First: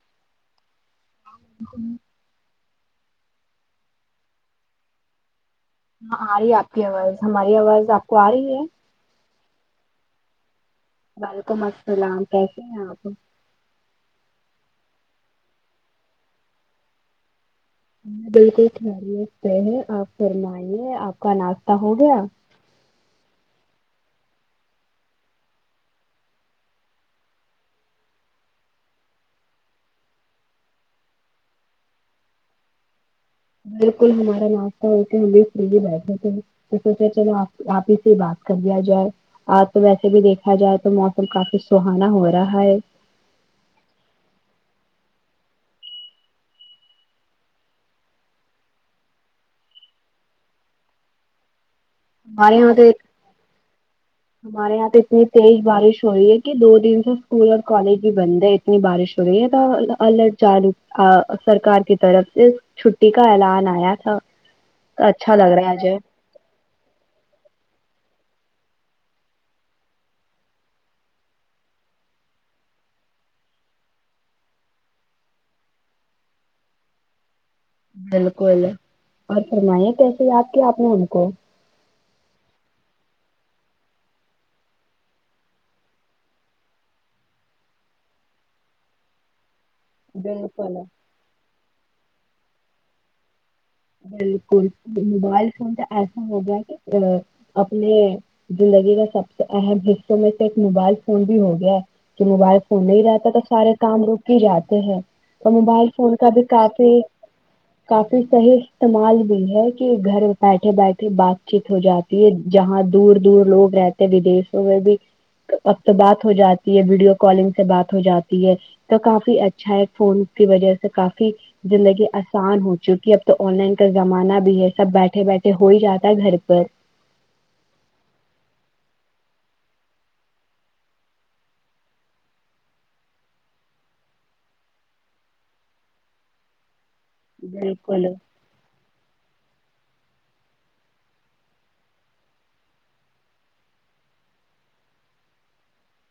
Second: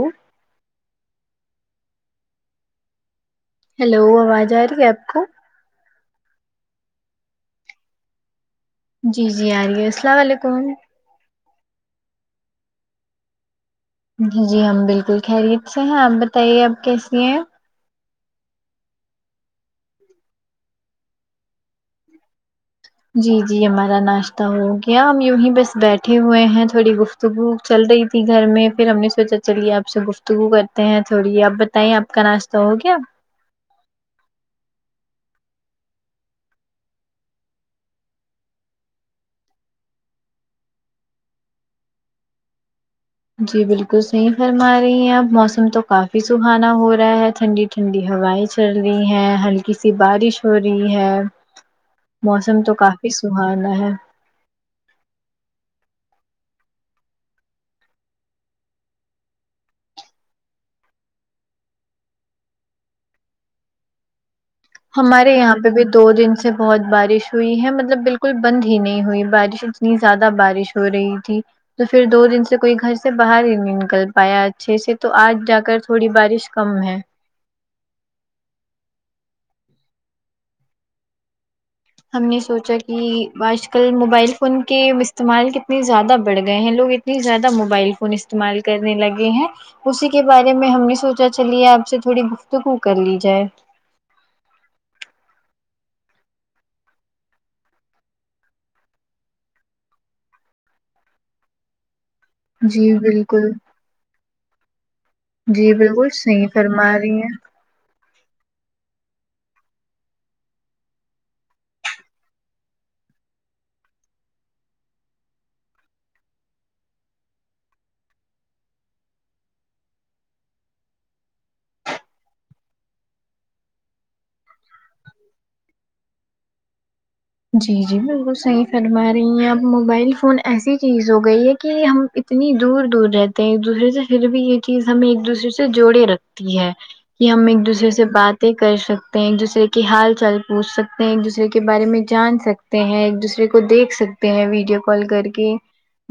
ہ ہ ہ ہیلو آواز آ رہی ہے آپ کو ہاں آ رہی ہے آپ کی آواز ہماری آواز آپ کو آ رہی ہے جی جی آ رہی ہے السلام علیکم وعلیکم السلام کیسے ہیں آپ جی ہم بالکل خیریت سے ہیں آپ بتائیے آپ کیسی ہیں بالکل خیریت سے ہے آپ فرمائیے آپ کا ناشتہ ہو گیا جی جی ہمارا ناشتہ ہو گیا ہم یوں یی بس بیٹھے ہوئے ہیں تھوڑی گفت گفتگو چل رہی تھی گھر میں پھر ہم نے سوچا چلیے آپ سے گفتگو کرتے ہیں تھوڑی آپ بتائیں آپ کا ناشہ تو ہو گیا بالکل ہمارا ناشتہ ہے کہ ہم بھی فری ہی بیٹھے تھے ہیں تو سوچا چلو آپ آپ ہی سے بات کر لیا جائے آج تو ویسے بھی دیکھا جائے تو موسم کافی سہانا ہو رہا ہے جی بالکل صحیح فرما رہی ہیں اپ موسم تو کافی سہانا ہو رہا ہے ٹھنڈی ٹھنڈی ہوائیں چل رہی ہیں ہلکی سی بارش ہو رہی ہے ہمارے موسم یہاں تو کافی سہانا ہے ہمارے یہاں پہ اتنی تیز بارش ہو رہی ہے کہ دو دن سے اسکول اور کالج بھی بند ہے اتنی بارش ہو رہی ہے الرٹ جار سرکار کی طرف سے چھٹی کا اعلان آیا تھا تو ہمارے اچھا یہاں لگ پہ رہا ہے بھی اجے دو دن اس سے بہت بارش ہوئی ہے مطلب بالکل بند ہی نہیں ہوئی بارش اتنی زیادہ بارش ہو رہی تھی تو پھر دو دن سے کوئی گھر سے باہر ہی نہیں نکل پایا اچھے سے تو آج جا کر تھوڑی بارش کم ہے بالکل اور فرمائیے کیسے یاد کیا آپ نے ان کو ہم نے سوچا کہ آج کل موبائل فون کے استعمال کتنے زیادہ بڑھ گئے ہیں لوگ اتنے زیادہ موبائل فون استعمال کرنے لگے ہیں اسی کے بارے میں بالکل ہم نے سوچا چلی ہے آپ سے تھوڑی گفتگو کر لی جائے بالکل موبائل فون تو ایسا ہوگیا کہ ا اپنے زندگی کا سب سے اہم حصوں میں سے ایک موبائل فون بھی ہو گیا ہے ج موبائل فون جی نہیں رہتا تو بالکل سارے کام رک کے جاتے ہیں اور جی موبائل بالکل فون کا بھی صحیح فرما کافی رہی ہیں کافی صحیح استعمال بھی ہے کہ گھر بیٹھے بیٹھے بات چیت ہو جاتی ہے جہاں دور دور لوگ رہتے ودیشوں میں بھی وقت بات ہو جاتی ہے ویڈیو کالنگ سے بات ہو جاتی ہے تو کافی اچھا ہے فون کی وجہ سے کافی زندگی آسان ہو چکی ہے اب تو آن لائن کا زمانہ بھی ہے سب بیٹھے بیٹھے ہو ہی جاتا ہے گھر پر جی جی بالکل صحیح فرما رہی ہیں اپ موبائل فون ایسی چیز ہو گئی ہے کہ ہم اتنی دور دور رہتے ہیں ایک دوسرے سے پھر بھی یہ چیز ہمیں ایک دوسرے سے جوڑے رکھتی ہے کہ ہم ایک دوسرے سے بالکل باتیں کر سکتے ہیں ایک دوسرے کے حال چال پوچھ سکتے ہیں ایک دوسرے کے بارے میں جان سکتے ہیں ایک دوسرے کو دیکھ سکتے ہیں ویڈیو کال کر کے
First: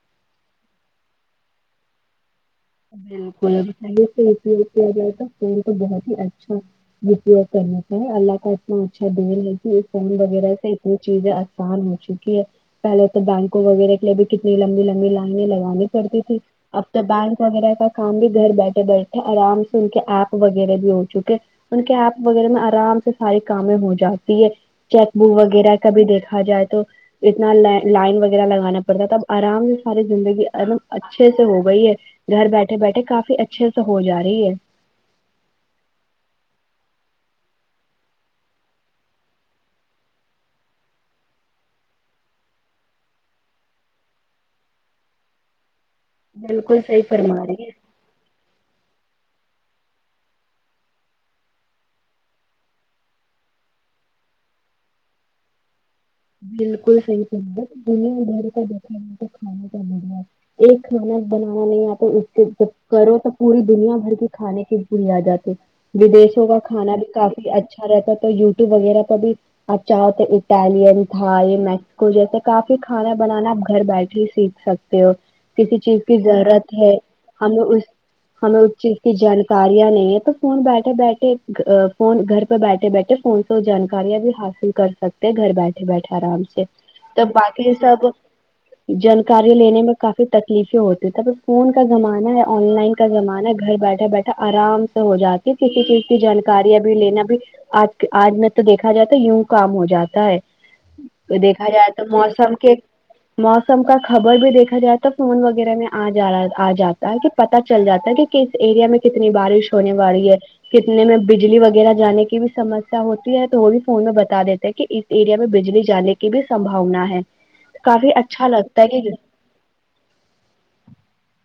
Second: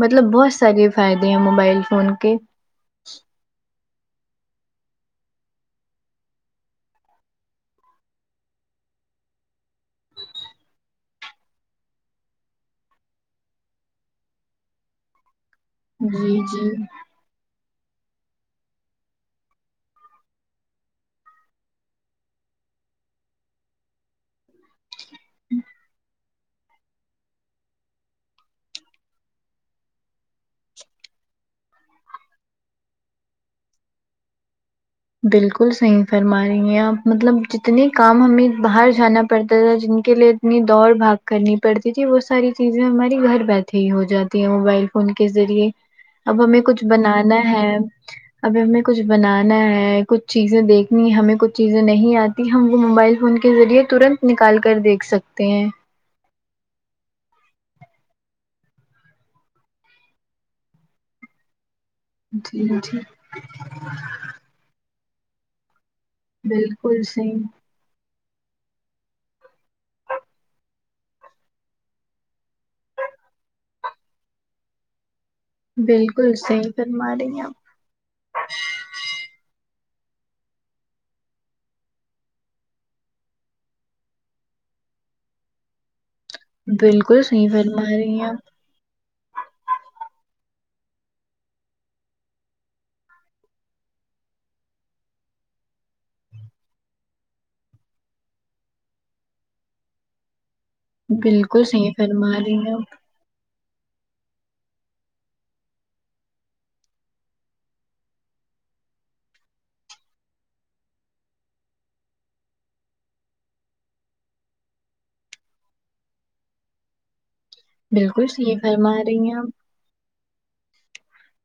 مطلب بہت سارے فائدے ہیں موبائل فون کے [unintelligible] یوگ کرنے کا ہے اللہ کا اتنا اچھا دل ہے کہ فون وغیرہ سے چیز آسان ہو چکی ہے پہلے تو بینکوں وغیرہ کے لیے بھی کتنی لمبی لمبی لائن لگانے پڑتی تھی جی جی اب تو بینک وغیرہ کا کام بھی گھر بیٹھے بیٹھے آرام سے ان کے ایپ وغیرہ بھی ہو چکے ان کے ایپ وغیرہ میں آرام سے ساری کامیں ہو جاتی ہے چیک بک وغیرہ کا بھی دیکھا جائے تو اتنا ل لائن وغیرہ لگانا پڑتا ہے تب آرام سے ساری زندگی ایکم اچھے سے ہو گئی ہے گھر بیٹھے بیٹھے کافی اچھے سے ہو جا رہی ہے بالکل صحیح فرما رہی ہیں آپ مطلب جتنے کام ہمیں باہر جانا پڑتا تھا جن کے لیے اتنی دوڑ بھاگ کرنی پڑتی تھی وہ ساری چیزیں ہماری گھر بیٹھے ہی ہو جاتی ہیں موبائل فون کے ذریعے اب ہمیں بالکل کچھ صحیح فرما بنانا رہی ہے اب ہمیں کچھ بنانا ہے کچھ چیزیں دیکھنی ہمیں کچھ چیزیں نہیں آتی ہم وہ موبائل فون کے ذریعے ترنت نکال کر دیکھ سکتے تے ہے بالکل صحیح فرما رہے ہو دنیا دھر کا دیکھا ہو تو کھانا کا مے ایک کھانا [unintelligible] تو اس سے جی جب جی کرو تو پوری دنیا بھر کی کھانے کی بھول آ جاتے ودشیو کا کھانا بالکل بھی صحیح کافی ا اچھا رہتا تو یوٹیوب وغیرہ پر بھی اچھا ہوتے اٹیلین ہاں یہ میکسکو جیسے کافی کھانا بنانا آپ گھر بیٹھے ہی سیکھ سکتے ہو کسی چیز کی بالکل صحیح ضرورت ہے فرما رہی ہیں آپ ہمیں اس ہمیں اس چیز کی جانکاریاں نہیں ہے تو فون بیٹھے بیٹھے فون گھر پہ بیٹھے بیٹھے فون تو جانکاریاں بھی حاصل کر سکتے ہیں گھر بیٹھے بیٹھے آرام سے بالکل تب صحیح باقی فرما سب رہی ہیں آپ جانکاری لینے میں کافی تکلیفیں ہوتی تھے تبھی فون کا زمانہ ہے آن لائن کا زمانہ ہے گھر بیٹھے بیٹھے آرام سے ہو جاتی کسی چیز کی جانکاری ابھی لینا بھی آج آج میں تو دیکھا جاتا ہے یوں کام ہو جاتا ہے تو بالکل دیکھا صحیح جائے تو فرما موسم رہی ہیں کے آپ موسم کا خبر بھی دیکھا جائے تو فون وغیرہ میں جاا آ جاتا ہے کہ پتا چل جاتا ہے کہ کس ایریا میں کتنی بارش ہونے والی ہے کتنے میں بجلی وغیرہ جانے کی بھی سمسیا ہوتی ہے تو وہ بھی فون میں بتا دیتے کہ اس ایریا میں بجلی جانے کی بھی سمباونا ہے کافی بالکل اچھا صحیح لگتا ہے فرما کہ رہی ہیں آپ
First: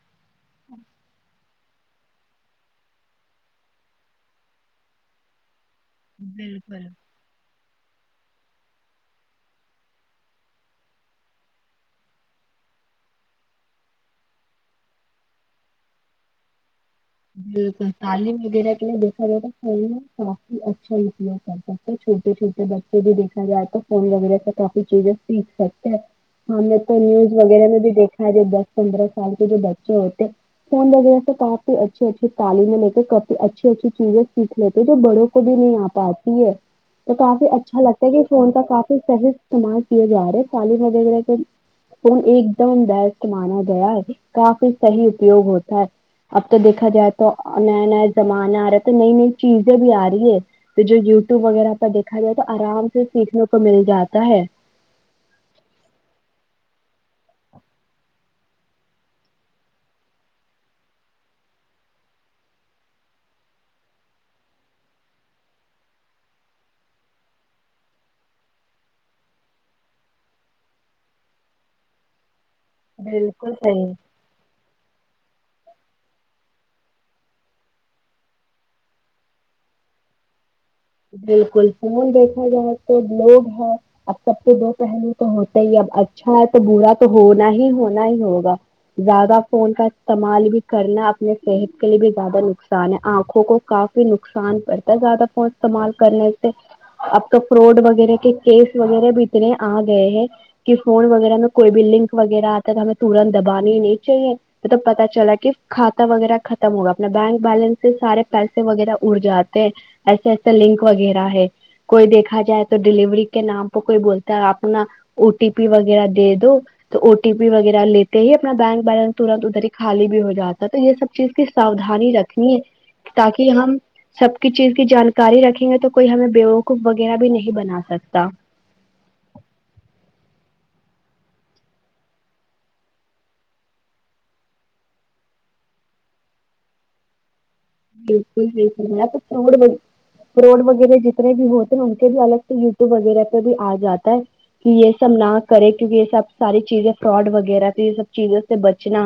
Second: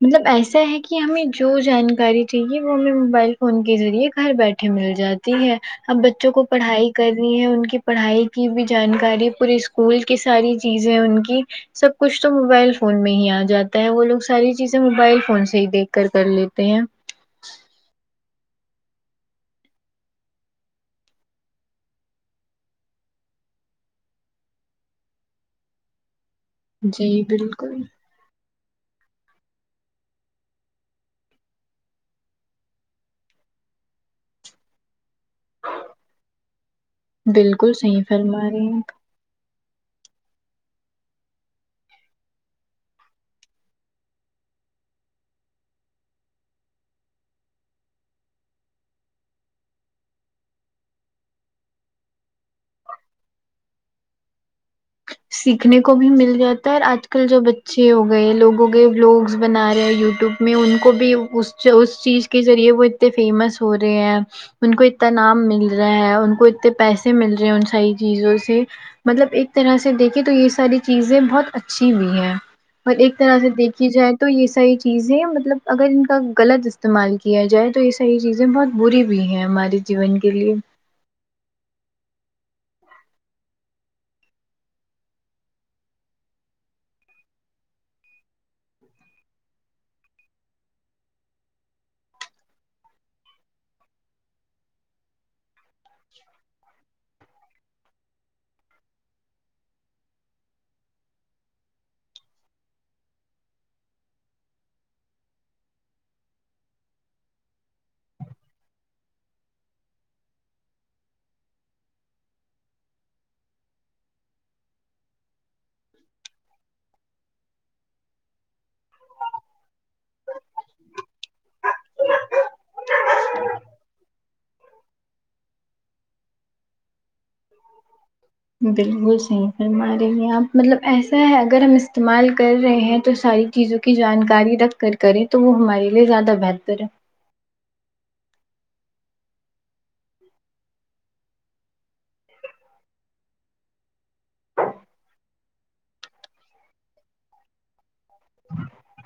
مطلب ایسا ہے کہ ہمیں جو جانکاری چاہیے وہ ہمیں موبائل فون کے ذریعے گھر بیٹھے مل جاتے ہے اب بچوں کو بالکل پڑھائی کر ان کی پڑھائی کی بھی جانکاری پورے اسکول کی ساری چیزیں ان کی سب کچھ تو موبائل فون میں ہی آ جاتا ہے وہ لوگ ساری چیزیں موبائل فون سے ہی دیکھ کر کر لیتے ہیں بالکل تعلیم وغیرہ کے لیے دیکھا جاتا فون کافی اچھا نکلا کر تھا چھوٹے چھوٹے بچے بھی دیھکا جائے تو فون وغیرہ سے کافی چیزیں سیکھ سکتے ہیں ہم نے تو جی نیوز وغیرہ بالکل میں بھی دیکھا ہے بس پندرہ سال کے جو بچے ہوتے فون وغیرہ سے کاف اچھھی اچھی تعلیم کے کافی اچھی اچھی چیزیں سیکھ لیتے جو بڑوں کو کو بھی نہیں آ پاتی ہے تو کافی بالکل اچھا صحیح لگتا ہے کہ فرما فون کا رہی ہیں کافی صحیح استعمال کیے جا رہے ہیں تعلیم وغیرہ پے فون ایک دم بیسٹ مانا گیا ہے کافی صحیح اپیوگ ہوتا ہے اب تو دیکھا جائے تو نئے نئے زمانے آ رہے تو نئی نئی چیزیں بھی آ رہی ہے تو جو یوٹیوب وغیرہ پر دیکھا جائے تو آرام سے سیکھنے کو مل جاتا ہے سیکھنے کو بھی مل جاتا ہے اور آج کل جو بچے ہو گئے لوگوں کے ولوگس بنا رہے یوٹیپ میں ان کو بھی اس چ اس چیز کے ذریعے وہ اتنے فیمس ہو رہے ہیں ان کو اتنا نام مل رہا ہے ان کو اتنے پیسے مل رہے ہیں ان ساری چیزوں سے مطلب ایک طرح سے دیکھیں تو یہ ساری چیزیں بہت اچھی بھی ہیں اور ایک طرح سے بالکل دیکھی صحیح جائے تو یہ ساری چیزیں مطلب اگر ان کا غلط استعمال کیا جائے تو یہ ساری چیزیں بہت بری بھی ہے ہمارے جیون کے لیے بالکل فون دیکھا جائے تو لوگ ہے اب سب کے دو پہلے تو ہوتا ہی اب اچھا ہے تو برا تو ہونا ہی ہونا ہی ہوگا زیادہ فون کا استعمال بھی کرنا اپنے صحت کے لیے بھی زیادہ نقصان ہے آنکھوں کو کافی نقصان پڑتا ہے زیادہ فون استعمال کرنے سے اب تو فراڈ وغیرہ کے کیس وغیرہ بھی اتنے آ گئے ہیں کہ فون وغیرہ میں کوئی بھی لنک وغیرہ آتا ہے تو ہمیں ترنت دبانی نہیں چاہیے مطلب پتا چلا کہ کھاتا وغیرہ ختم ہوگا اپنا بینک بیلنس سے سارے پیسے وغیرہ اڑ جاتے ہیں ایسے ایسے لنک وغیرہ ہے کوئی دیکھا جائے تو ڈیلیوری کے نام پے کوئی بولتا ہے اپنا او ٹی پی وغیرہ دے دو تو او ٹی پی وغیرہ لیتے ہی اپنا بینک بیلنس ترنت ادھر ہی خالی بھی ہو جاتا ہے تو یہ سب چیز کی ساؤدھانی رکھنی تاکہ ہم سب کی چیز کی جان کاری رکھیں گے تو کوئی ہمیں بیوقوف وغیرہ بھی نہیں بنا سکتا بالکل صحیح فرما رہی ہیں آپ مطلب ایسا ہے اگر ہم استعمال کر رہے ہیں تو ساری چیزوں کی جانکاری رکھ کر کریں تو وہ ہمارے لیے زیادہ بہتر ہے بالکل بالکل [unintelligible] فروڈ وغیرہ جتنے بھی ہوتے ان کے بھی الگ سے یوٹیوب وغیرہ پے بھی آ جاتا ہے کی یے سب نہ کرے کیونکی یے سب ساری چیزیں فراڈ وغیرہ تو یے سب چیزوں سے بچنا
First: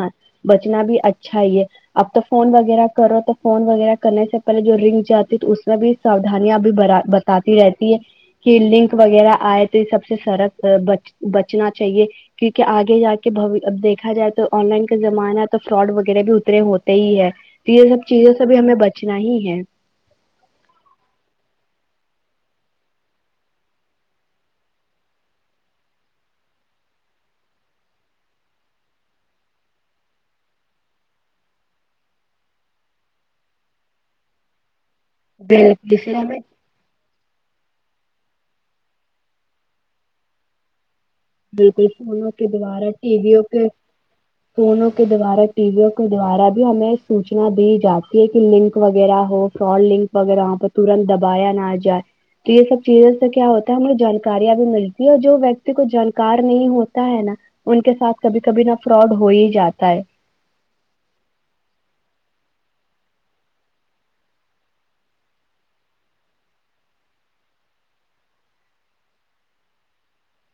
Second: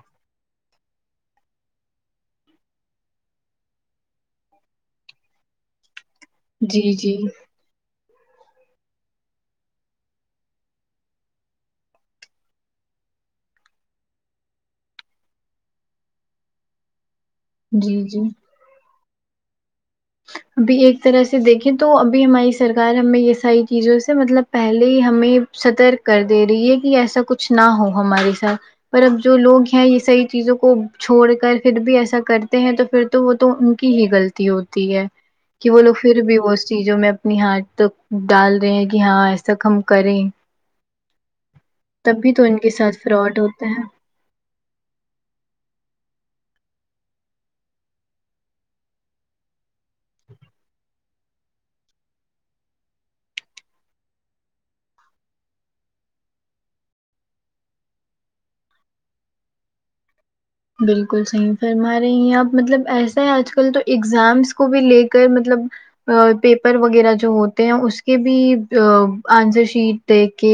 بچنا بھی اچھا ہی ہے اب تو فون وغیرہ کرو تو فون وغیرہ کرنے سے پہلے جو رنگ جاتی تو اس میں بھی ساؤدھنیاں بی جی بارا جی بتاتی رہے تی یے کی لنک وغیرہ آئے تو یے سب سے سرک آ بچ بچنا چاہیے کیونکی آگے جا کے بھوی اب دیکھا جائے تو آن لائن کا زمانہ تو فراڈ وغیرہ بھی اترے ہوتے ہی ہے تو یے جی سب جی چیزوں سے بھی ہمیں بچنا ہی ہے ابھی ایک طرح سے دیکھیں تو ابھی ہماری سرکار ہمیں یے ساری چیزوں سے مطلب پہلے ہی ہمیں سترک کر دے رہی ہے کی ایسا کچھ نہ ہو ہمارے ساتھ پر اب جو لوگ ہیں یے صحیح چیزوں کو چھوڑ کر فیر بھی ایسا کرتے ہیں تو پھر تو وہ تو ان کی ہی غلطی ہوتی ہے کی وہ لوگ جسے فیر ہمیں بھی وہ چیزوں میں اپنی ہاتھ تک ڈال رہے ہیں کی ہاں ایسا ہم کریں بالکل تب فونوں بھی تو کے ان دوارا ساتھ ٹی وی فراڈ یو کے ہوتا ہے فونوں کے دوارا ٹیویوں کے دوارا بھی ہمیں سوچنا دی جاتی ہے کی لنک وغیرہ ہو فراڈ لنک وغیرہ وہاں پے ترنت دبایا نہ جائے تو یے سب چیزوں سے کیا ہوتا ہے ہمیں جانکارییاں بھی ملتی ہے اور جو ویکتی کو جان کار نہیں ہوتا ہے نا ان کے ساتھ کبھی کبھی نا فراڈ ہو ہی جاتا ہے بالکل صحیح فرما رہی ہیں آپ مطلب ایسا ہے آج کل تو ایگزامس کو بھی لے کر مطلب آ پیپر وغیرہ جو ہوتے ہیں اس کے بھی آ آنسر شیٹ دیک کے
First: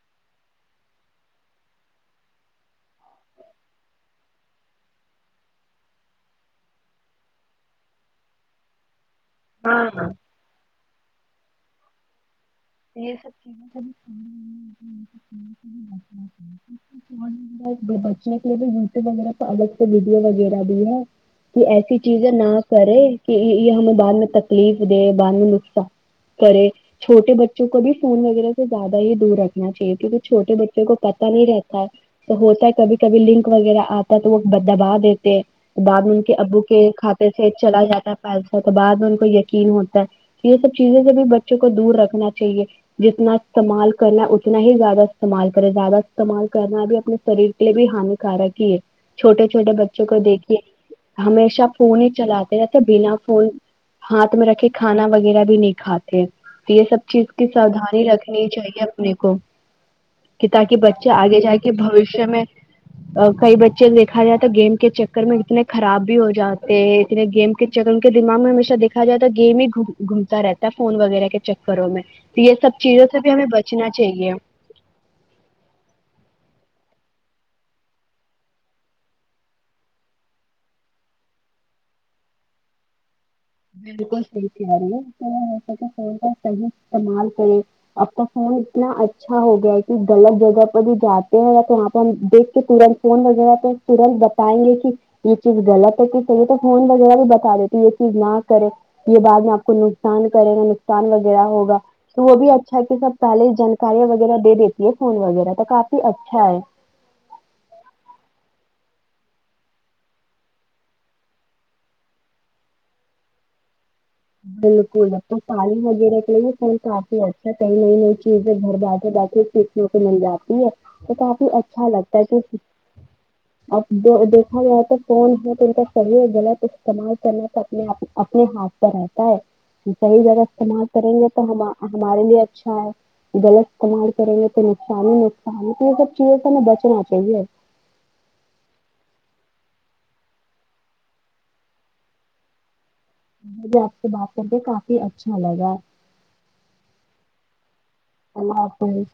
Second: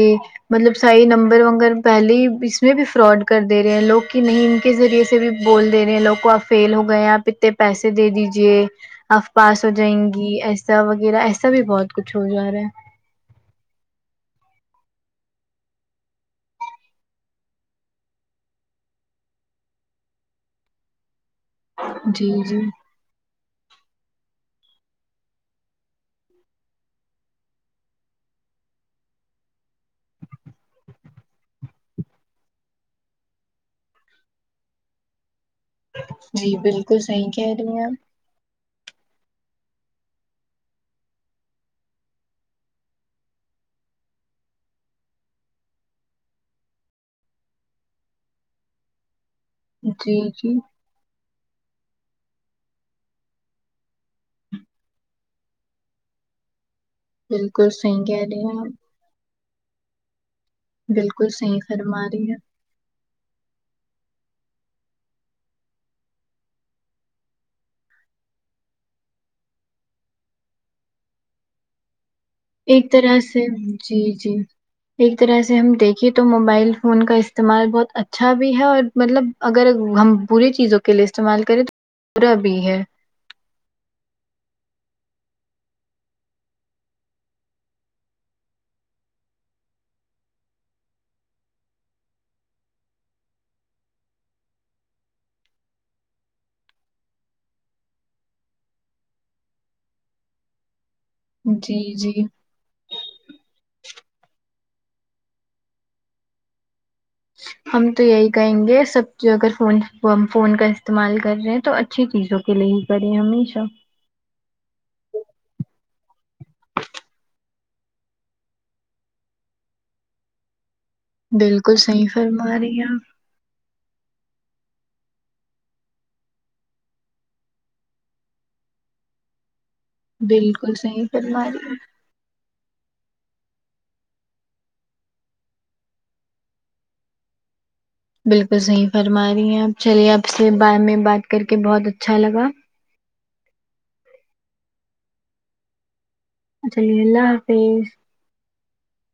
مطلب صحیح نمبر وگر پہلے ہی اس میں بھی فراڈ کر دے رہے ہیں لوگ کی نہیں کے ذریعے سے بھی بول دے رہے ہیں لوگ کو آپ فیل ہو گئے ہیں آپ اتنے پیسے دے دیجے آپ پاس ہو ہاں جائیں ہاں گی ایسا وغیرہ ایسا بھی بہت کچھ ہو جا رہا ہے تو یے سب [unintelligible] [unintelligible] بچنے کے لیے بھی یوٹیوب وغیرہ کا الگ سے ویڈیو وغیرہ بھی ہے کی ایسی ہے جی چیزیں نہ جی کرے کی یے یے ہمیں بعد میں تکلیف دے بعد میں نقصا کرے چھوٹے بچ چوں کو بھی فون وغیرہ سے زیادہ ہی دور رکھنا چاہیے کیونکی چوٹے بچوں کو پتا نہیں رہتا تو ہوتا ہے کبھی کبھی لنک وغیرہ آتا ہے تو وہ دبا دیتے ہیں بعد میں ان کے جی ابو کے بالکل کھاتے صحیح سے کہہ رہی چلا ہیں جاتا ہے پیسہ تو بعد میں ان کو یقین ہوتا ہے کی یے سب چیزوں سے بھی بچوں کو دور رکھنا چاہیے جتنا استعمال کرنا اتنا ہی زیادہ استعمال کریں زیادہ استعمال کرنا بھی اپنے شریر کے لیے بھی ہانیکارک ہی چھوٹے چھوٹے آپ بچوں کو جی دیکھیے جی ہمیشہ فون ہی چلاتے رہتے بنا فون ہاتھ میں رکھے کھانا وغیرہ بھی نہیں کھاتے تو یے سب چیز کی بالکل سودھانی صحیح کہہ رہی رکھنی ہیں آپ چاہیے اپنے کو کی تاکہ بچے بالکل آگے صحیح جاکے فرما بہویشہ رہی ہیں میں کئی بچے دیکھا جائے تو گیم کے چکر میں اتنے خراب بھی ہو جاتے ہیں اتنے گیم جب ان کے دماغ میں ہمیشہ دیکھا جاتا ہے گیم ہی گھومتا رہتا ہے فون وغیرہ کے چکروں میں یہ سب ایک چیزوں طرح سے بھی ہمیں بچنا جی جی چاہیے ایک طرح سے ہم دیکھیں تو موبائل فون کا استعمال بہت اچھا بھی ہے اور مطلب اگر ہم بری چیزوں کے لیے استعمال کریں تو برا بھی ہے بالکل صحیح تیاری ہے اس طرح ایسا کہ فون کا صحیح استعمال کرے اب کا فون اتنا اچھا ہو گیا ہے کہ غلط جگہ پر بھی جاتے ہیں تو وہاں پہ ہم دیکھ کے تورن فون وغیرہ پہ تورنت بتائیں گے کی یے چیز غلط ہے کی صحیح تو فون وغیرہ بھی بتا دیتے یے چیز نہ کرے یے بعد میں آپ کو نقصان کرے گا نقصان وغیرہ ہوگا جی جی تو وہ بھی اچھا کی سب پہلے جانکاریاں وغیرہ دے دیتی ہے فون وغیرہ تو کافی اچھا ہے ہم تو یہی کہیں گے سب اگر فون فون کا استعمال کر رہے ہیں تو اچھا اچھی چیزوں کے لیے ہی کریے ہمیشہ بالکل اب تو تعلیم وغیرہ کے لیے فون کافی اچھا کئی نئی نئی چیزیں گھر بیٹھے بیٹھے مل جاتی ہے تو کافی بالکل اچھا صحیح لگتا ہے کے فرما [unintelligible] رہی ہیں آپ اب دیکھا جائے تو فون ہے تو ان کا سریے غلط استعمال کرنا تھا اپنے اپنے ہاتھ رہتا ہے صحیح جگہ بالکل استعمال صحیح کرینگے تو فرما رہی ہیں ہمارے لیے اچھا ہے غلط استعمال کریں گے تو نقصان ہی نقصان تو یہ سب چیزوں سے ہمیں بچنا چاہیے بالکل صحیح فرما رہی ہیں آپ چلیے آپ سے بارے میں بات کر کے بہت اچھا لگا مجھے آپ سے بات کرکے کافی اچھا لگا جی اللہ حافظ اللہ حافظ